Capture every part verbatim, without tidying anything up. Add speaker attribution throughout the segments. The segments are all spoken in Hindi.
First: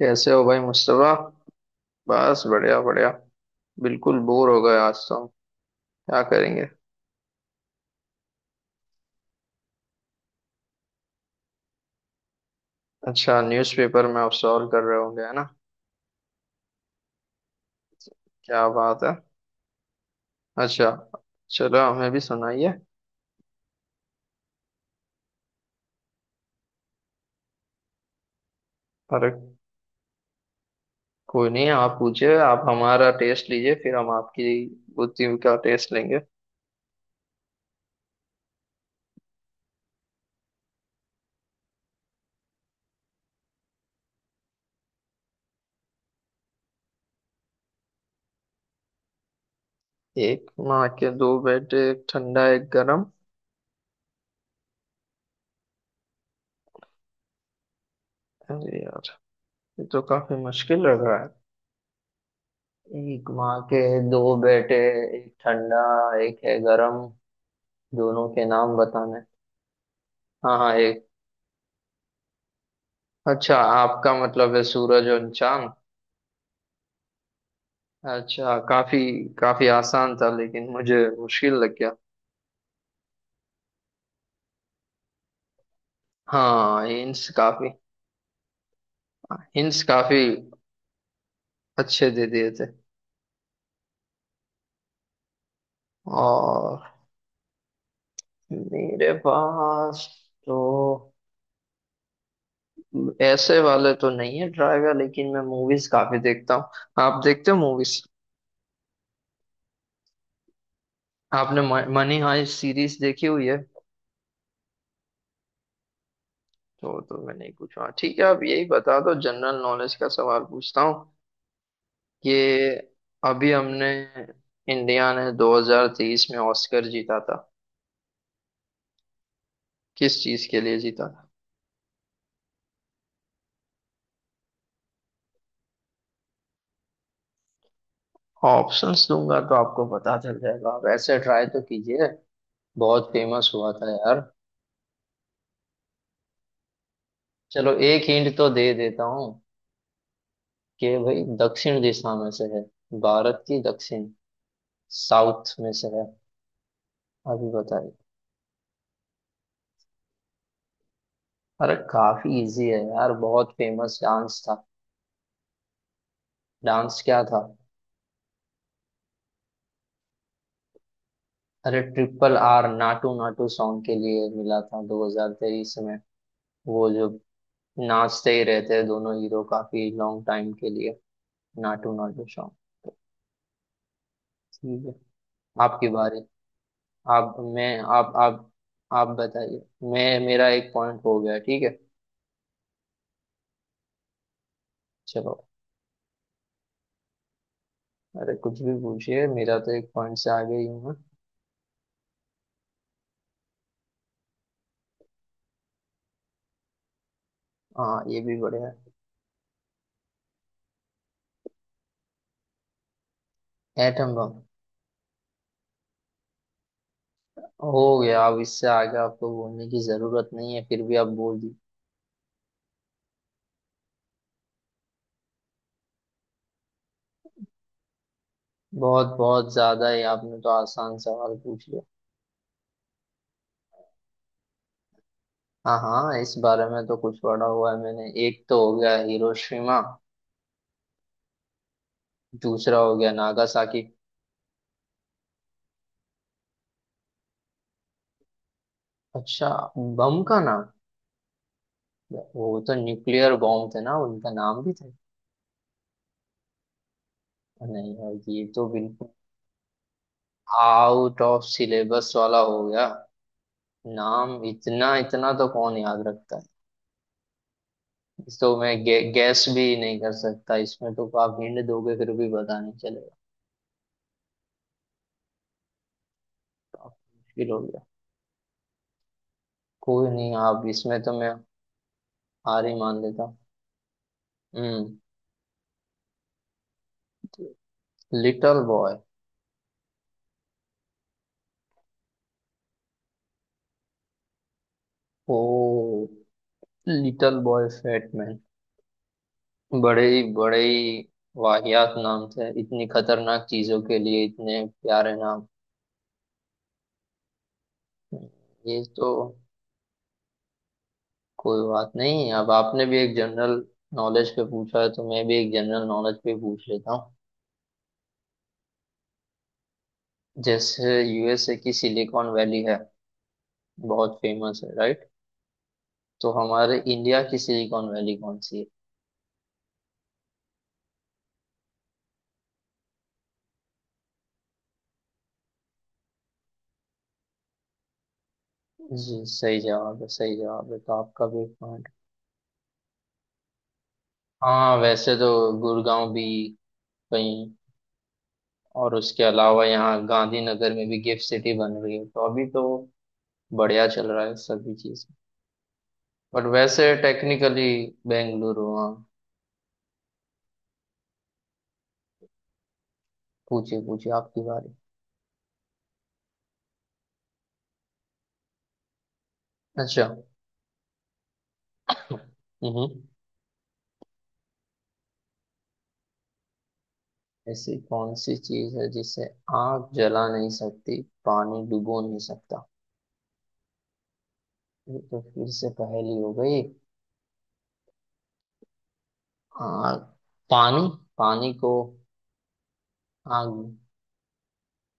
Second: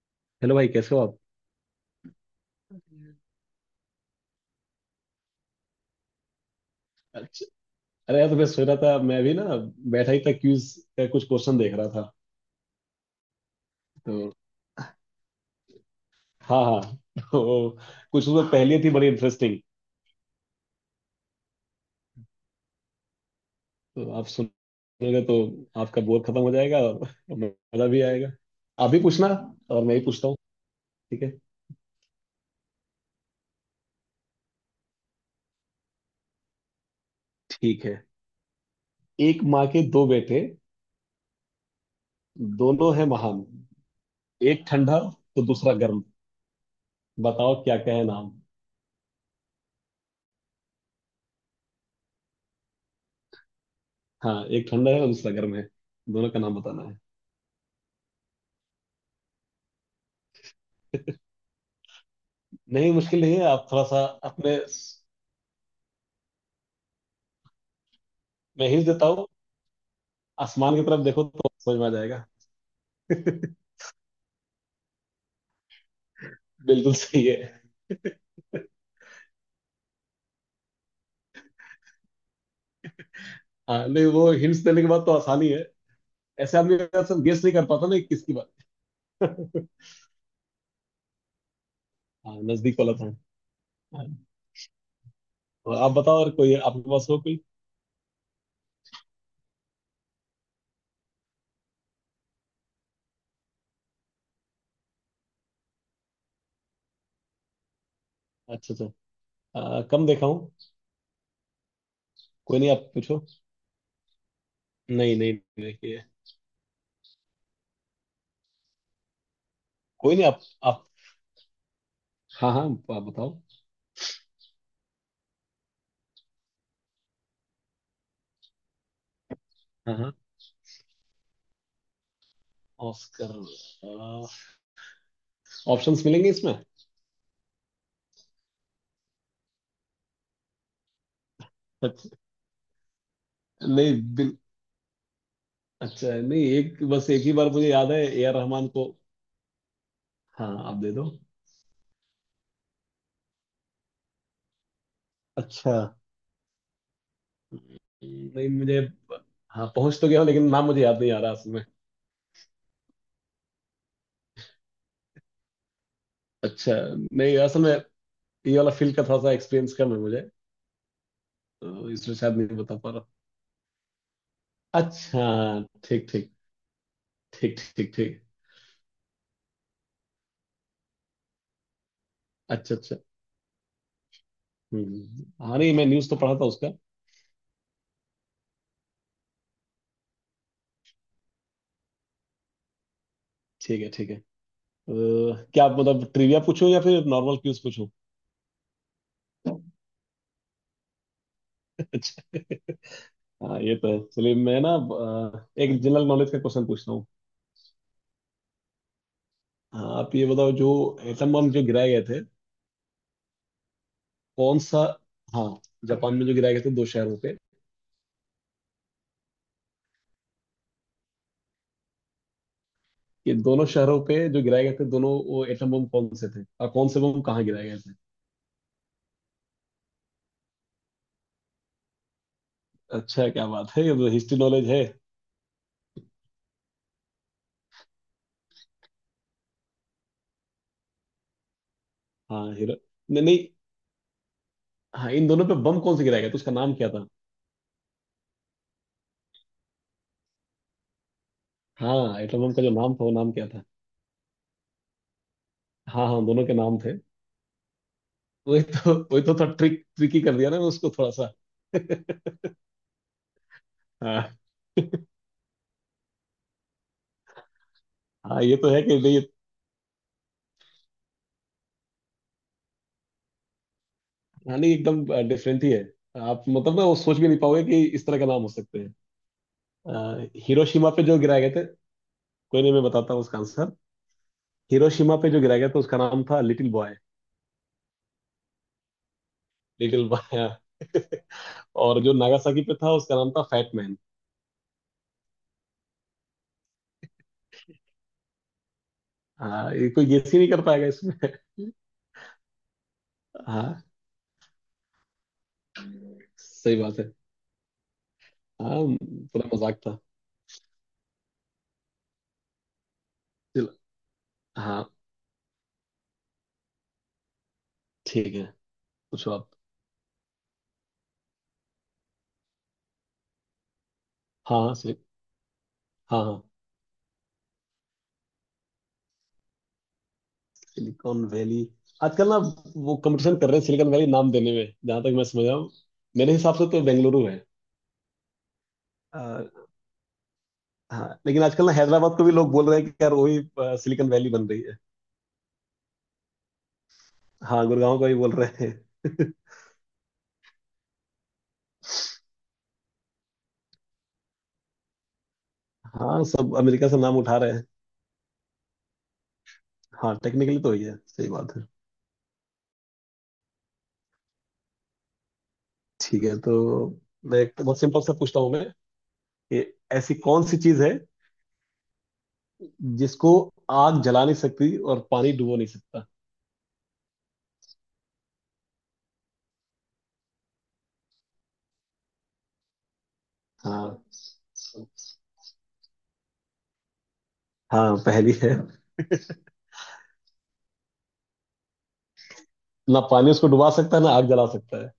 Speaker 1: कैसे हो
Speaker 2: हेलो
Speaker 1: भाई
Speaker 2: भाई, कैसे हो
Speaker 1: मुस्तफा।
Speaker 2: आप।
Speaker 1: बस बढ़िया बढ़िया। बिल्कुल बोर हो गए आज तो हम क्या करेंगे।
Speaker 2: अच्छा। अरे यार, तो मैं सोच रहा था मैं भी ना बैठा ही था क्यूज का कुछ क्वेश्चन देख रहा था।
Speaker 1: अच्छा, न्यूज़पेपर में आप
Speaker 2: तो
Speaker 1: सॉल्व कर रहे होंगे है ना।
Speaker 2: हाँ हाँ, तो कुछ उसमें
Speaker 1: क्या
Speaker 2: पहेली थी
Speaker 1: बात
Speaker 2: बड़ी
Speaker 1: है।
Speaker 2: इंटरेस्टिंग।
Speaker 1: अच्छा। चलो हमें भी सुनाइए।
Speaker 2: तो आप सुनोगे तो आपका बोर खत्म हो जाएगा और मजा भी आएगा। आप भी
Speaker 1: अरे,
Speaker 2: पूछना और मैं ही पूछता हूँ। ठीक है।
Speaker 1: कोई नहीं, आप पूछिए, आप हमारा टेस्ट लीजिए फिर हम आपकी बुद्धि का टेस्ट लेंगे।
Speaker 2: ठीक है। एक माँ के दो बेटे, दोनों हैं महान, एक ठंडा तो दूसरा गर्म, बताओ क्या क्या है नाम।
Speaker 1: एक माँ के दो बेटे, एक ठंडा एक गरम।
Speaker 2: हाँ, एक ठंडा है और दूसरा गर्म है। दोनों का नाम बताना है।
Speaker 1: अरे यार, ये तो काफी मुश्किल लग रहा है।
Speaker 2: नहीं, मुश्किल
Speaker 1: एक
Speaker 2: नहीं है।
Speaker 1: माँ
Speaker 2: आप
Speaker 1: के
Speaker 2: थोड़ा सा
Speaker 1: दो
Speaker 2: अपने,
Speaker 1: बेटे, एक ठंडा एक है गरम, दोनों के
Speaker 2: मैं
Speaker 1: नाम
Speaker 2: हिंट देता
Speaker 1: बताने।
Speaker 2: हूँ।
Speaker 1: हाँ हाँ
Speaker 2: आसमान की तरफ
Speaker 1: एक।
Speaker 2: देखो तो समझ में आ जाएगा।
Speaker 1: अच्छा, आपका मतलब है सूरज और चांद।
Speaker 2: बिल्कुल सही है।
Speaker 1: अच्छा, काफी काफी आसान था लेकिन मुझे मुश्किल लग गया।
Speaker 2: हाँ नहीं, वो हिंट्स देने के बाद तो आसानी है। ऐसे आदमी
Speaker 1: हाँ,
Speaker 2: अगर सब
Speaker 1: हिंट्स
Speaker 2: गेस नहीं कर
Speaker 1: काफी।
Speaker 2: पाता ना कि किसकी बात।
Speaker 1: हिंट्स काफी अच्छे दे
Speaker 2: हाँ,
Speaker 1: दिए थे।
Speaker 2: नजदीक वाला था। हाँ, तो आप बताओ, और कोई
Speaker 1: और
Speaker 2: आपके पास हो कोई।
Speaker 1: मेरे पास तो ऐसे वाले तो नहीं है ड्राइवर, लेकिन मैं मूवीज काफी देखता हूँ। आप देखते हो मूवीज?
Speaker 2: अच्छा अच्छा, आ, कम देखा हूँ।
Speaker 1: आपने मनी हाइस्ट
Speaker 2: कोई नहीं, आप
Speaker 1: सीरीज
Speaker 2: पूछो।
Speaker 1: देखी हुई है?
Speaker 2: नहीं नहीं। नहीं, ये।
Speaker 1: तो तो मैंने पूछा, ठीक है आप यही बता दो, जनरल नॉलेज का
Speaker 2: कोई नहीं, आप
Speaker 1: सवाल पूछता
Speaker 2: आप
Speaker 1: हूँ।
Speaker 2: हाँ हाँ,
Speaker 1: ये
Speaker 2: आप बताओ।
Speaker 1: अभी हमने, इंडिया ने दो हज़ार तेईस में ऑस्कर जीता था,
Speaker 2: हाँ हाँ।
Speaker 1: किस चीज के लिए जीता था?
Speaker 2: ऑस्कर। ऑप्शंस मिलेंगे इसमें
Speaker 1: ऑप्शंस दूंगा तो आपको पता चल जाएगा, आप ऐसे ट्राई तो कीजिए।
Speaker 2: अच्छा,
Speaker 1: बहुत फेमस हुआ था यार।
Speaker 2: नहीं अच्छा नहीं, एक बस एक ही बार मुझे
Speaker 1: चलो
Speaker 2: याद है
Speaker 1: एक
Speaker 2: ए आर
Speaker 1: हिंट तो
Speaker 2: रहमान
Speaker 1: दे
Speaker 2: को।
Speaker 1: देता हूँ,
Speaker 2: हाँ, आप दे
Speaker 1: कि
Speaker 2: दो।
Speaker 1: भाई दक्षिण दिशा में से है, भारत की दक्षिण, साउथ में
Speaker 2: अच्छा,
Speaker 1: से है। अभी बताइए।
Speaker 2: नहीं मुझे। हाँ पहुंच तो गया हूँ, लेकिन नाम मुझे याद नहीं आ रहा असल में।
Speaker 1: अरे काफी इजी है यार, बहुत फेमस डांस था।
Speaker 2: अच्छा,
Speaker 1: डांस क्या
Speaker 2: नहीं
Speaker 1: था?
Speaker 2: असल में ये वाला फील्ड का थोड़ा सा एक्सपीरियंस कम है मुझे,
Speaker 1: अरे
Speaker 2: तो इसलिए
Speaker 1: ट्रिपल
Speaker 2: शायद नहीं
Speaker 1: आर
Speaker 2: बता पा रहा।
Speaker 1: नाटू नाटू सॉन्ग के लिए मिला था
Speaker 2: अच्छा।
Speaker 1: दो हज़ार तेईस में।
Speaker 2: ठीक ठीक।
Speaker 1: वो जो
Speaker 2: ठीक ठीक ठीक।
Speaker 1: नाचते ही रहते हैं दोनों हीरो काफी लॉन्ग टाइम के लिए, नाटू नाटू सॉन्ग।
Speaker 2: अच्छा
Speaker 1: तो
Speaker 2: अच्छा।
Speaker 1: ठीक है,
Speaker 2: हम्म, हाँ नहीं, मैं
Speaker 1: आपकी
Speaker 2: न्यूज़ तो
Speaker 1: बारी।
Speaker 2: पढ़ा था उसका।
Speaker 1: आप मैं आप आप आप बताइए। मैं मेरा एक पॉइंट हो गया, ठीक है।
Speaker 2: ठीक है ठीक है, अ,
Speaker 1: चलो।
Speaker 2: क्या आप मतलब ट्रिविया पूछूं या फिर नॉर्मल क्यूज पूछूं।
Speaker 1: अरे कुछ भी पूछिए, मेरा तो एक पॉइंट से आगे ही हूँ मैं।
Speaker 2: अच्छा। हाँ ये तो है, चलिए मैं ना अ, एक जनरल नॉलेज का क्वेश्चन पूछता हूँ।
Speaker 1: हाँ, ये भी बढ़िया है।
Speaker 2: हाँ, आप ये बताओ, जो एटम बम जो गिराए गए थे
Speaker 1: एटम बम।
Speaker 2: कौन सा। हाँ, जापान में जो गिराए गए थे दो शहरों पे।
Speaker 1: हो गया, अब इससे आगे आपको बोलने की जरूरत नहीं है, फिर भी आप बोल दी।
Speaker 2: ये दोनों शहरों पे जो गिराए गए थे, दोनों वो एटम बम कौन से थे और कौन से बम कहाँ गिराए गए थे।
Speaker 1: बहुत बहुत ज्यादा ही आपने तो आसान सवाल पूछ लिया।
Speaker 2: अच्छा, क्या बात है, ये तो हिस्ट्री नॉलेज है।
Speaker 1: हाँ हाँ, इस बारे में तो कुछ पढ़ा हुआ है मैंने। एक तो हो गया हिरोशिमा,
Speaker 2: हाँ हीरो।
Speaker 1: दूसरा हो गया
Speaker 2: नहीं नहीं।
Speaker 1: नागासाकी।
Speaker 2: हाँ, इन दोनों पे बम कौन से गिराए गए थे, उसका नाम क्या था।
Speaker 1: अच्छा, बम का नाम।
Speaker 2: हाँ, एटम
Speaker 1: वो
Speaker 2: बम का जो
Speaker 1: तो
Speaker 2: नाम था, वो नाम
Speaker 1: न्यूक्लियर
Speaker 2: क्या था।
Speaker 1: बॉम्ब थे ना, उनका नाम भी थे।
Speaker 2: हाँ हाँ, दोनों के नाम थे।
Speaker 1: नहीं यार, ये
Speaker 2: वही
Speaker 1: तो
Speaker 2: तो
Speaker 1: बिल्कुल
Speaker 2: वही तो थोड़ा ट्रिक ट्रिकी कर दिया ना, मैं उसको थोड़ा
Speaker 1: आउट
Speaker 2: सा।
Speaker 1: ऑफ सिलेबस वाला हो गया।
Speaker 2: हाँ
Speaker 1: नाम इतना इतना तो कौन याद रखता है।
Speaker 2: हाँ,
Speaker 1: तो
Speaker 2: ये तो
Speaker 1: मैं
Speaker 2: है कि
Speaker 1: गे,
Speaker 2: नहीं।
Speaker 1: गैस भी नहीं कर सकता इसमें, तो आप हिंट दोगे फिर भी पता नहीं चलेगा।
Speaker 2: हाँ नहीं, एकदम डिफरेंट ही है। आप मतलब ना वो
Speaker 1: काफी
Speaker 2: सोच भी नहीं
Speaker 1: मुश्किल हो
Speaker 2: पाओगे कि
Speaker 1: गया।
Speaker 2: इस तरह का नाम हो सकते हैं।
Speaker 1: कोई
Speaker 2: अ,
Speaker 1: नहीं, आप
Speaker 2: हिरोशिमा
Speaker 1: इसमें
Speaker 2: पे जो
Speaker 1: तो मैं
Speaker 2: गिराए गए थे। कोई
Speaker 1: हार
Speaker 2: नहीं,
Speaker 1: ही
Speaker 2: मैं
Speaker 1: मान
Speaker 2: बताता हूँ
Speaker 1: लेता हूँ।
Speaker 2: उसका आंसर।
Speaker 1: हम्म।
Speaker 2: हिरोशिमा पे जो गिराया गया था उसका नाम था little boy.
Speaker 1: Little boy.
Speaker 2: Little boy. और जो नागासाकी पे था उसका नाम था fat man.
Speaker 1: Oh, little boy fat man.
Speaker 2: हाँ, ये
Speaker 1: बड़े
Speaker 2: कोई
Speaker 1: ही
Speaker 2: गेस ही नहीं
Speaker 1: बड़े
Speaker 2: कर पाएगा
Speaker 1: ही
Speaker 2: इसमें।
Speaker 1: वाहियात नाम थे, इतनी खतरनाक चीजों
Speaker 2: हाँ,
Speaker 1: के लिए इतने प्यारे नाम।
Speaker 2: सही बात है। हाँ।
Speaker 1: ये तो।
Speaker 2: पूरा मजाक था।
Speaker 1: कोई बात नहीं, अब आपने भी एक जनरल
Speaker 2: चलो।
Speaker 1: नॉलेज पे पूछा
Speaker 2: हाँ
Speaker 1: है तो मैं भी एक जनरल नॉलेज पे पूछ लेता हूँ।
Speaker 2: ठीक है, पूछो आप।
Speaker 1: जैसे यूएसए की सिलिकॉन वैली है, बहुत फेमस
Speaker 2: हाँ
Speaker 1: है,
Speaker 2: हाँ सही।
Speaker 1: राइट?
Speaker 2: हाँ
Speaker 1: तो
Speaker 2: हाँ।
Speaker 1: हमारे इंडिया की सिलिकॉन वैली कौन सी है?
Speaker 2: सिलिकॉन वैली आजकल ना वो कंपटीशन कर रहे हैं सिलिकॉन वैली नाम देने में, जहां तक मैं समझ रहा हूँ। मेरे हिसाब से तो बेंगलुरु है।
Speaker 1: जी,
Speaker 2: अ,
Speaker 1: सही जवाब है, सही जवाब है, तो
Speaker 2: हाँ
Speaker 1: आपका
Speaker 2: लेकिन
Speaker 1: भी।
Speaker 2: आजकल ना हैदराबाद को भी लोग बोल रहे हैं कि यार वही अ, सिलिकॉन वैली बन रही
Speaker 1: हाँ
Speaker 2: है।
Speaker 1: वैसे तो गुड़गांव भी कहीं।
Speaker 2: हाँ, गुड़गांव को भी बोल रहे
Speaker 1: और उसके
Speaker 2: हैं।
Speaker 1: अलावा यहाँ गांधीनगर में भी गिफ्ट सिटी बन रही है, तो अभी तो बढ़िया चल रहा है सभी चीज।
Speaker 2: हाँ,
Speaker 1: बट
Speaker 2: सब
Speaker 1: वैसे
Speaker 2: अमेरिका से नाम उठा रहे हैं।
Speaker 1: टेक्निकली बेंगलुरु, हाँ।
Speaker 2: हाँ टेक्निकली तो ही है, सही बात है।
Speaker 1: पूछिए पूछिए, आपकी बारी।
Speaker 2: ठीक है, तो मैं एक बहुत सिंपल सा पूछता हूँ मैं कि
Speaker 1: अच्छा।
Speaker 2: ऐसी कौन सी चीज है
Speaker 1: हम्म।
Speaker 2: जिसको आग जला नहीं सकती और पानी डुबो नहीं सकता।
Speaker 1: ऐसी कौन सी चीज है जिसे आग जला नहीं सकती, पानी डुबो नहीं सकता?
Speaker 2: हाँ
Speaker 1: ये तो फिर से पहेली हो गई।
Speaker 2: हाँ, पहली है।
Speaker 1: आग, पानी, पानी को
Speaker 2: ना पानी उसको
Speaker 1: आग।
Speaker 2: डुबा सकता है ना आग जला सकता है।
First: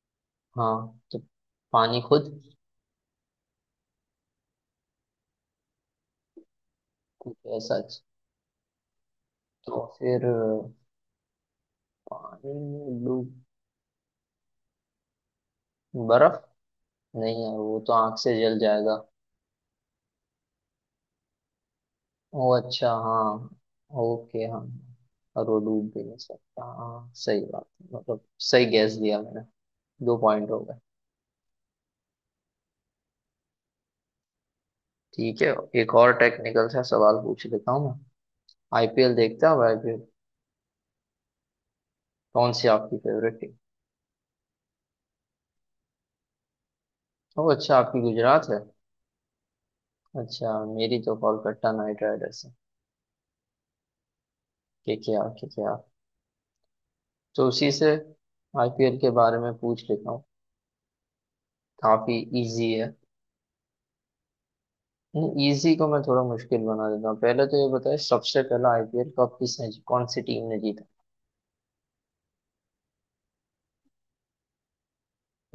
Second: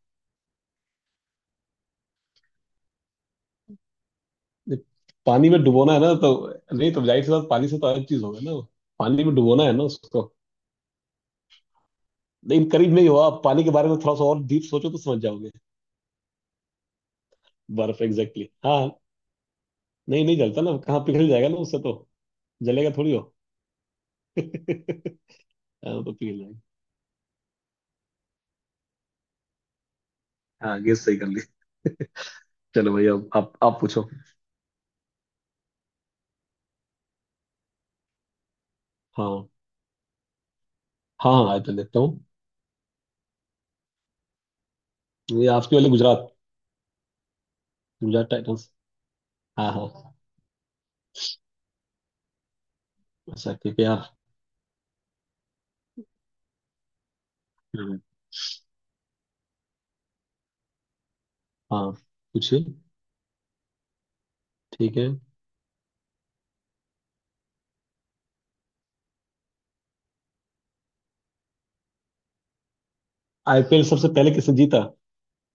Speaker 1: हाँ तो पानी खुद
Speaker 2: ये पानी में डुबोना है ना, तो नहीं तो जाहिर सी
Speaker 1: कुछ
Speaker 2: बात पानी
Speaker 1: ऐसा।
Speaker 2: से तो
Speaker 1: अच्छा।
Speaker 2: अलग चीज होगा ना वो। पानी में डुबोना है ना
Speaker 1: तो फिर
Speaker 2: उसको।
Speaker 1: पानी
Speaker 2: लेकिन करीब
Speaker 1: में
Speaker 2: नहीं हुआ,
Speaker 1: डूब।
Speaker 2: आप पानी के बारे में थोड़ा सा और डीप सोचो तो समझ जाओगे।
Speaker 1: बर्फ। नहीं यार, वो तो
Speaker 2: बर्फ
Speaker 1: आंख से
Speaker 2: एग्जैक्टली,
Speaker 1: जल
Speaker 2: हाँ।
Speaker 1: जाएगा।
Speaker 2: नहीं नहीं जलता ना, कहाँ पिघल जाएगा ना उससे तो।
Speaker 1: ओ अच्छा,
Speaker 2: जलेगा थोड़ी
Speaker 1: हाँ,
Speaker 2: हो।
Speaker 1: ओके, हाँ। और वो डूब भी
Speaker 2: हाँ, तो
Speaker 1: नहीं
Speaker 2: पिघल जाएगा।
Speaker 1: सकता, हाँ सही बात है मतलब। सही गैस दिया मैंने, दो पॉइंट हो गए।
Speaker 2: हाँ, गेस सही कर ली। चलो भैया, अब आप आप पूछो।
Speaker 1: ठीक है, एक और टेक्निकल सा सवाल पूछ लेता हूँ मैं। आईपीएल देखते
Speaker 2: हाँ
Speaker 1: हो? आईपीएल?
Speaker 2: हाँ हाँ, आइए देखता हूँ।
Speaker 1: कौन सी आपकी फेवरेट टीम?
Speaker 2: ये आपके वाले गुजरात,
Speaker 1: ओ अच्छा, आपकी
Speaker 2: गुजरात
Speaker 1: गुजरात है।
Speaker 2: टाइटंस। हाँ हाँ।
Speaker 1: अच्छा, मेरी तो कोलकाता नाइट राइडर्स है।
Speaker 2: अच्छा ठीक है आप।
Speaker 1: K K R, K K R. तो उसी से आईपीएल के बारे में पूछ लेता हूँ।
Speaker 2: हाँ,
Speaker 1: काफी
Speaker 2: पूछिए।
Speaker 1: इजी है।
Speaker 2: ठीक है।
Speaker 1: इजी को मैं थोड़ा मुश्किल बना देता हूँ, पहले तो ये बताए सबसे पहला आईपीएल कप किसने जी- कौन सी टीम ने जीता?
Speaker 2: आईपीएल सबसे पहले किसने जीता।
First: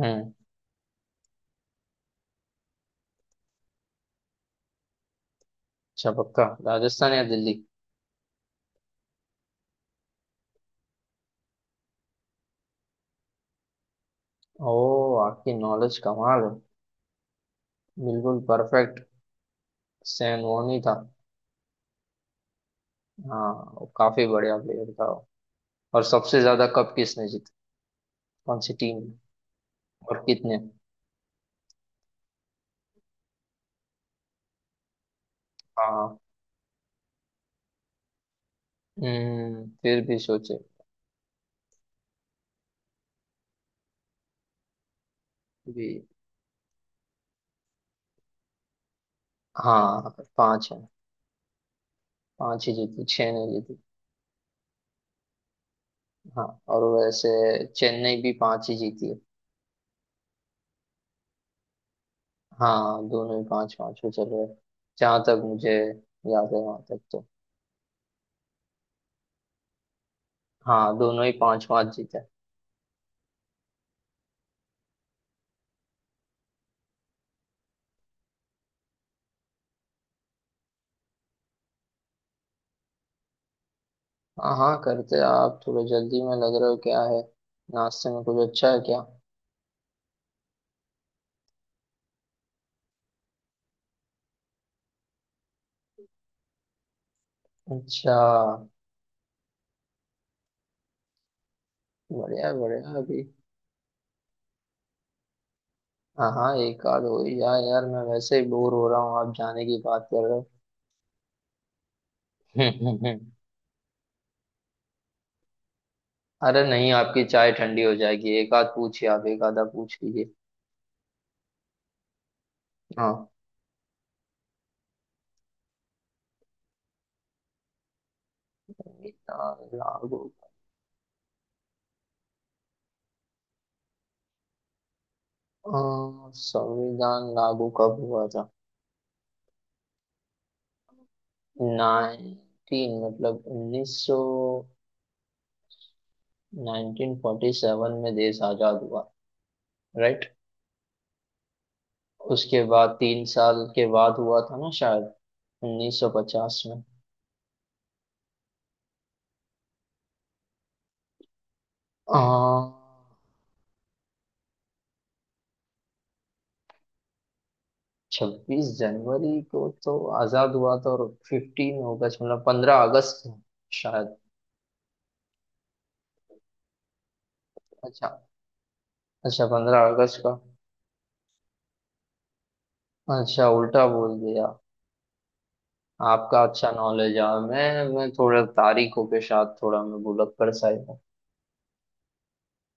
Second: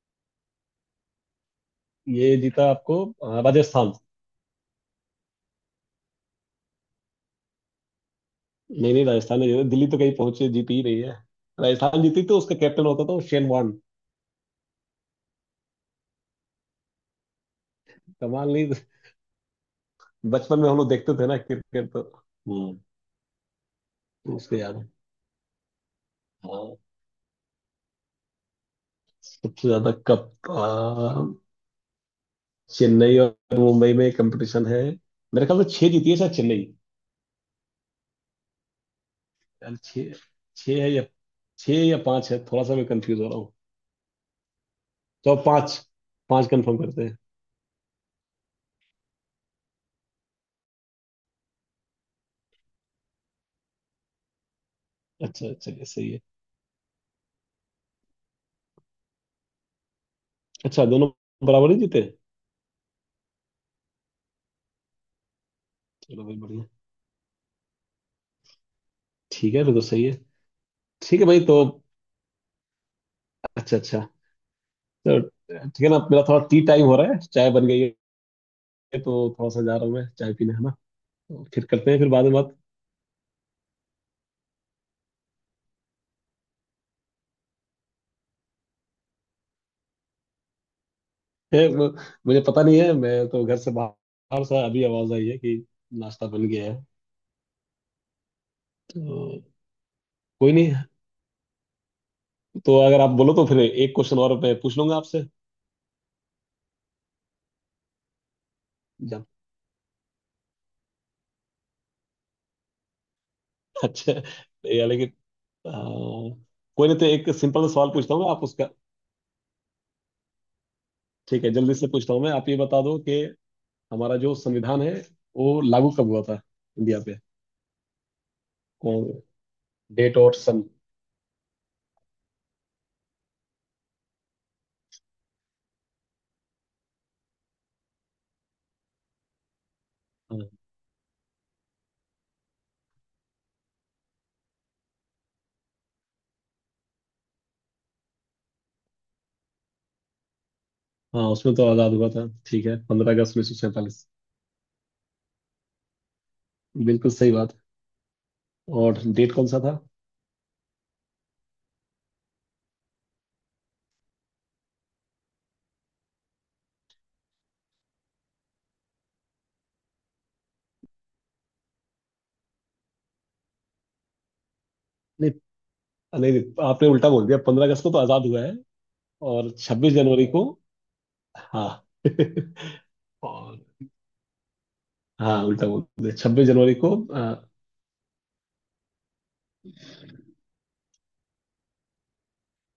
Speaker 1: हम्म।
Speaker 2: ये जीता आपको अ, राजस्थान।
Speaker 1: अच्छा, पक्का राजस्थान या दिल्ली?
Speaker 2: नहीं नहीं, राजस्थान ने जीता, दिल्ली तो कहीं पहुंचे जीती ही नहीं है। राजस्थान जीती तो उसका कैप्टन होता था वो शेन वॉर्न।
Speaker 1: ओ, आपकी नॉलेज कमाल है, बिल्कुल
Speaker 2: कमाल नहीं।
Speaker 1: परफेक्ट। सैन
Speaker 2: बचपन में हम
Speaker 1: वोनी
Speaker 2: लोग
Speaker 1: था।
Speaker 2: देखते थे ना क्रिकेट तो। हम्म।
Speaker 1: हाँ, वो काफी बढ़िया
Speaker 2: उसके याद है।
Speaker 1: प्लेयर था वो। और सबसे ज्यादा
Speaker 2: हाँ,
Speaker 1: कप किसने जीता? कौन सी टीम ने?
Speaker 2: सबसे ज्यादा
Speaker 1: और
Speaker 2: कप,
Speaker 1: कितने?
Speaker 2: अ, चेन्नई और मुंबई में कंपटीशन है। मेरे ख्याल से छह जीती है
Speaker 1: हाँ,
Speaker 2: शायद चेन्नई।
Speaker 1: हम्म
Speaker 2: यार
Speaker 1: फिर
Speaker 2: छह,
Speaker 1: भी सोचे।
Speaker 2: छह है या छह या पांच है, थोड़ा सा मैं कंफ्यूज हो रहा हूँ। तो पांच,
Speaker 1: भी।
Speaker 2: पांच कंफर्म करते हैं।
Speaker 1: हाँ, पांच है। पांच ही जीती, छह नहीं जीती।
Speaker 2: अच्छा, चलिए सही है।
Speaker 1: हाँ, और वैसे चेन्नई भी पांच ही जीती है।
Speaker 2: अच्छा, दोनों बराबर ही जीते।
Speaker 1: हाँ, दोनों ही पांच पांच पे चल रहे हैं, जहां तक मुझे
Speaker 2: चलो भाई,
Speaker 1: याद है
Speaker 2: बढ़िया।
Speaker 1: वहां तक तो।
Speaker 2: ठीक है, फिर तो सही है।
Speaker 1: हाँ,
Speaker 2: ठीक
Speaker 1: दोनों
Speaker 2: है
Speaker 1: ही
Speaker 2: भाई, तो
Speaker 1: पांच पांच जीते हैं।
Speaker 2: अच्छा अच्छा, तो ठीक है ना, मेरा थोड़ा टी टाइम हो रहा है, चाय बन गई है। तो थोड़ा सा जा रहा हूँ मैं चाय पीने, है ना। तो फिर करते हैं फिर बाद में बात।
Speaker 1: हाँ हाँ करते हैं। आप थोड़ा जल्दी में लग रहे हो, क्या है नाश्ते में कुछ अच्छा है क्या?
Speaker 2: है वो-। मुझे पता नहीं है, मैं तो घर से बाहर से अभी आवाज आई है कि नाश्ता बन गया है।
Speaker 1: अच्छा,
Speaker 2: तो कोई नहीं,
Speaker 1: बढ़िया
Speaker 2: तो
Speaker 1: बढ़िया
Speaker 2: अगर आप
Speaker 1: अभी।
Speaker 2: बोलो तो फिर एक क्वेश्चन और मैं पूछ लूंगा आपसे।
Speaker 1: हाँ हाँ, एक आध हो ही जाए यार, मैं वैसे ही बोर हो रहा हूँ,
Speaker 2: जब।
Speaker 1: आप जाने की बात कर रहे हो।
Speaker 2: अच्छा, या लेकिन आ,
Speaker 1: अरे
Speaker 2: कोई
Speaker 1: नहीं,
Speaker 2: नहीं, तो
Speaker 1: आपकी
Speaker 2: एक
Speaker 1: चाय
Speaker 2: सिंपल
Speaker 1: ठंडी
Speaker 2: सवाल
Speaker 1: हो
Speaker 2: पूछता हूँ मैं,
Speaker 1: जाएगी,
Speaker 2: आप
Speaker 1: एक आध
Speaker 2: उसका।
Speaker 1: पूछिए, आप एक आधा पूछ लीजिए।
Speaker 2: ठीक है, जल्दी से पूछता हूँ मैं, आप ये बता दो कि
Speaker 1: हाँ।
Speaker 2: हमारा जो संविधान है वो लागू कब हुआ था इंडिया पे, कौन
Speaker 1: मीना
Speaker 2: डेट
Speaker 1: लागो।
Speaker 2: और सन।
Speaker 1: अ, संविधान लागू कब हुआ था?
Speaker 2: हाँ,
Speaker 1: नाइनटीन मतलब उन्नीस सौ, नाइनटीन फोर्टी सेवन में देश आजाद हुआ, राइट?
Speaker 2: हाँ, उसमें तो आजाद हुआ था,
Speaker 1: उसके
Speaker 2: ठीक है,
Speaker 1: बाद
Speaker 2: पंद्रह
Speaker 1: तीन
Speaker 2: अगस्त उन्नीस सौ
Speaker 1: साल के
Speaker 2: सैंतालीस
Speaker 1: बाद हुआ था ना शायद, उन्नीस सौ पचास में।
Speaker 2: बिल्कुल सही बात। और डेट कौन सा था।
Speaker 1: छब्बीस जनवरी को तो आजाद हुआ था, और फिफ्टीन अगस्त मतलब पंद्रह अगस्त को शायद।
Speaker 2: नहीं नहीं, आपने उल्टा बोल दिया, पंद्रह अगस्त को तो
Speaker 1: अच्छा,
Speaker 2: आजाद हुआ है।
Speaker 1: अच्छा,
Speaker 2: और
Speaker 1: पंद्रह
Speaker 2: छब्बीस
Speaker 1: अगस्त
Speaker 2: जनवरी
Speaker 1: का।
Speaker 2: को। हाँ।
Speaker 1: अच्छा,
Speaker 2: और
Speaker 1: उल्टा बोल दिया।
Speaker 2: हाँ, उल्टा बोल दिया,
Speaker 1: आपका
Speaker 2: छब्बीस
Speaker 1: अच्छा
Speaker 2: जनवरी को
Speaker 1: नॉलेज है।
Speaker 2: अ,
Speaker 1: मैं मैं थोड़ा तारीखों के साथ थोड़ा मैं भुलक कर सा ही हूँ।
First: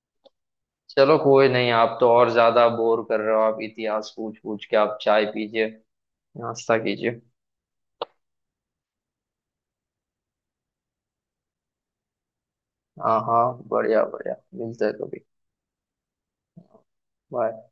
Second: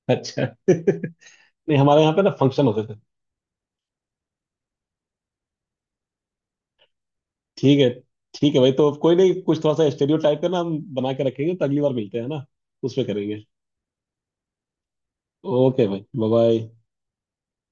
Speaker 2: अच्छा।
Speaker 1: चलो
Speaker 2: नहीं,
Speaker 1: कोई नहीं, आप
Speaker 2: हमारे
Speaker 1: तो
Speaker 2: यहाँ पे ना
Speaker 1: और
Speaker 2: फंक्शन
Speaker 1: ज्यादा
Speaker 2: होते थे।
Speaker 1: बोर कर रहे हो आप इतिहास पूछ पूछ के, आप चाय पीजिए, नाश्ता कीजिए।
Speaker 2: ठीक है। ठीक है भाई, तो कोई नहीं, कुछ थोड़ा सा स्टेरियो टाइप का ना हम बना के रखेंगे तो अगली बार मिलते हैं ना, उसमें
Speaker 1: हाँ
Speaker 2: करेंगे।
Speaker 1: हाँ बढ़िया बढ़िया, मिलते हैं कभी,
Speaker 2: ओके भाई, बाय बाय।
Speaker 1: बाय।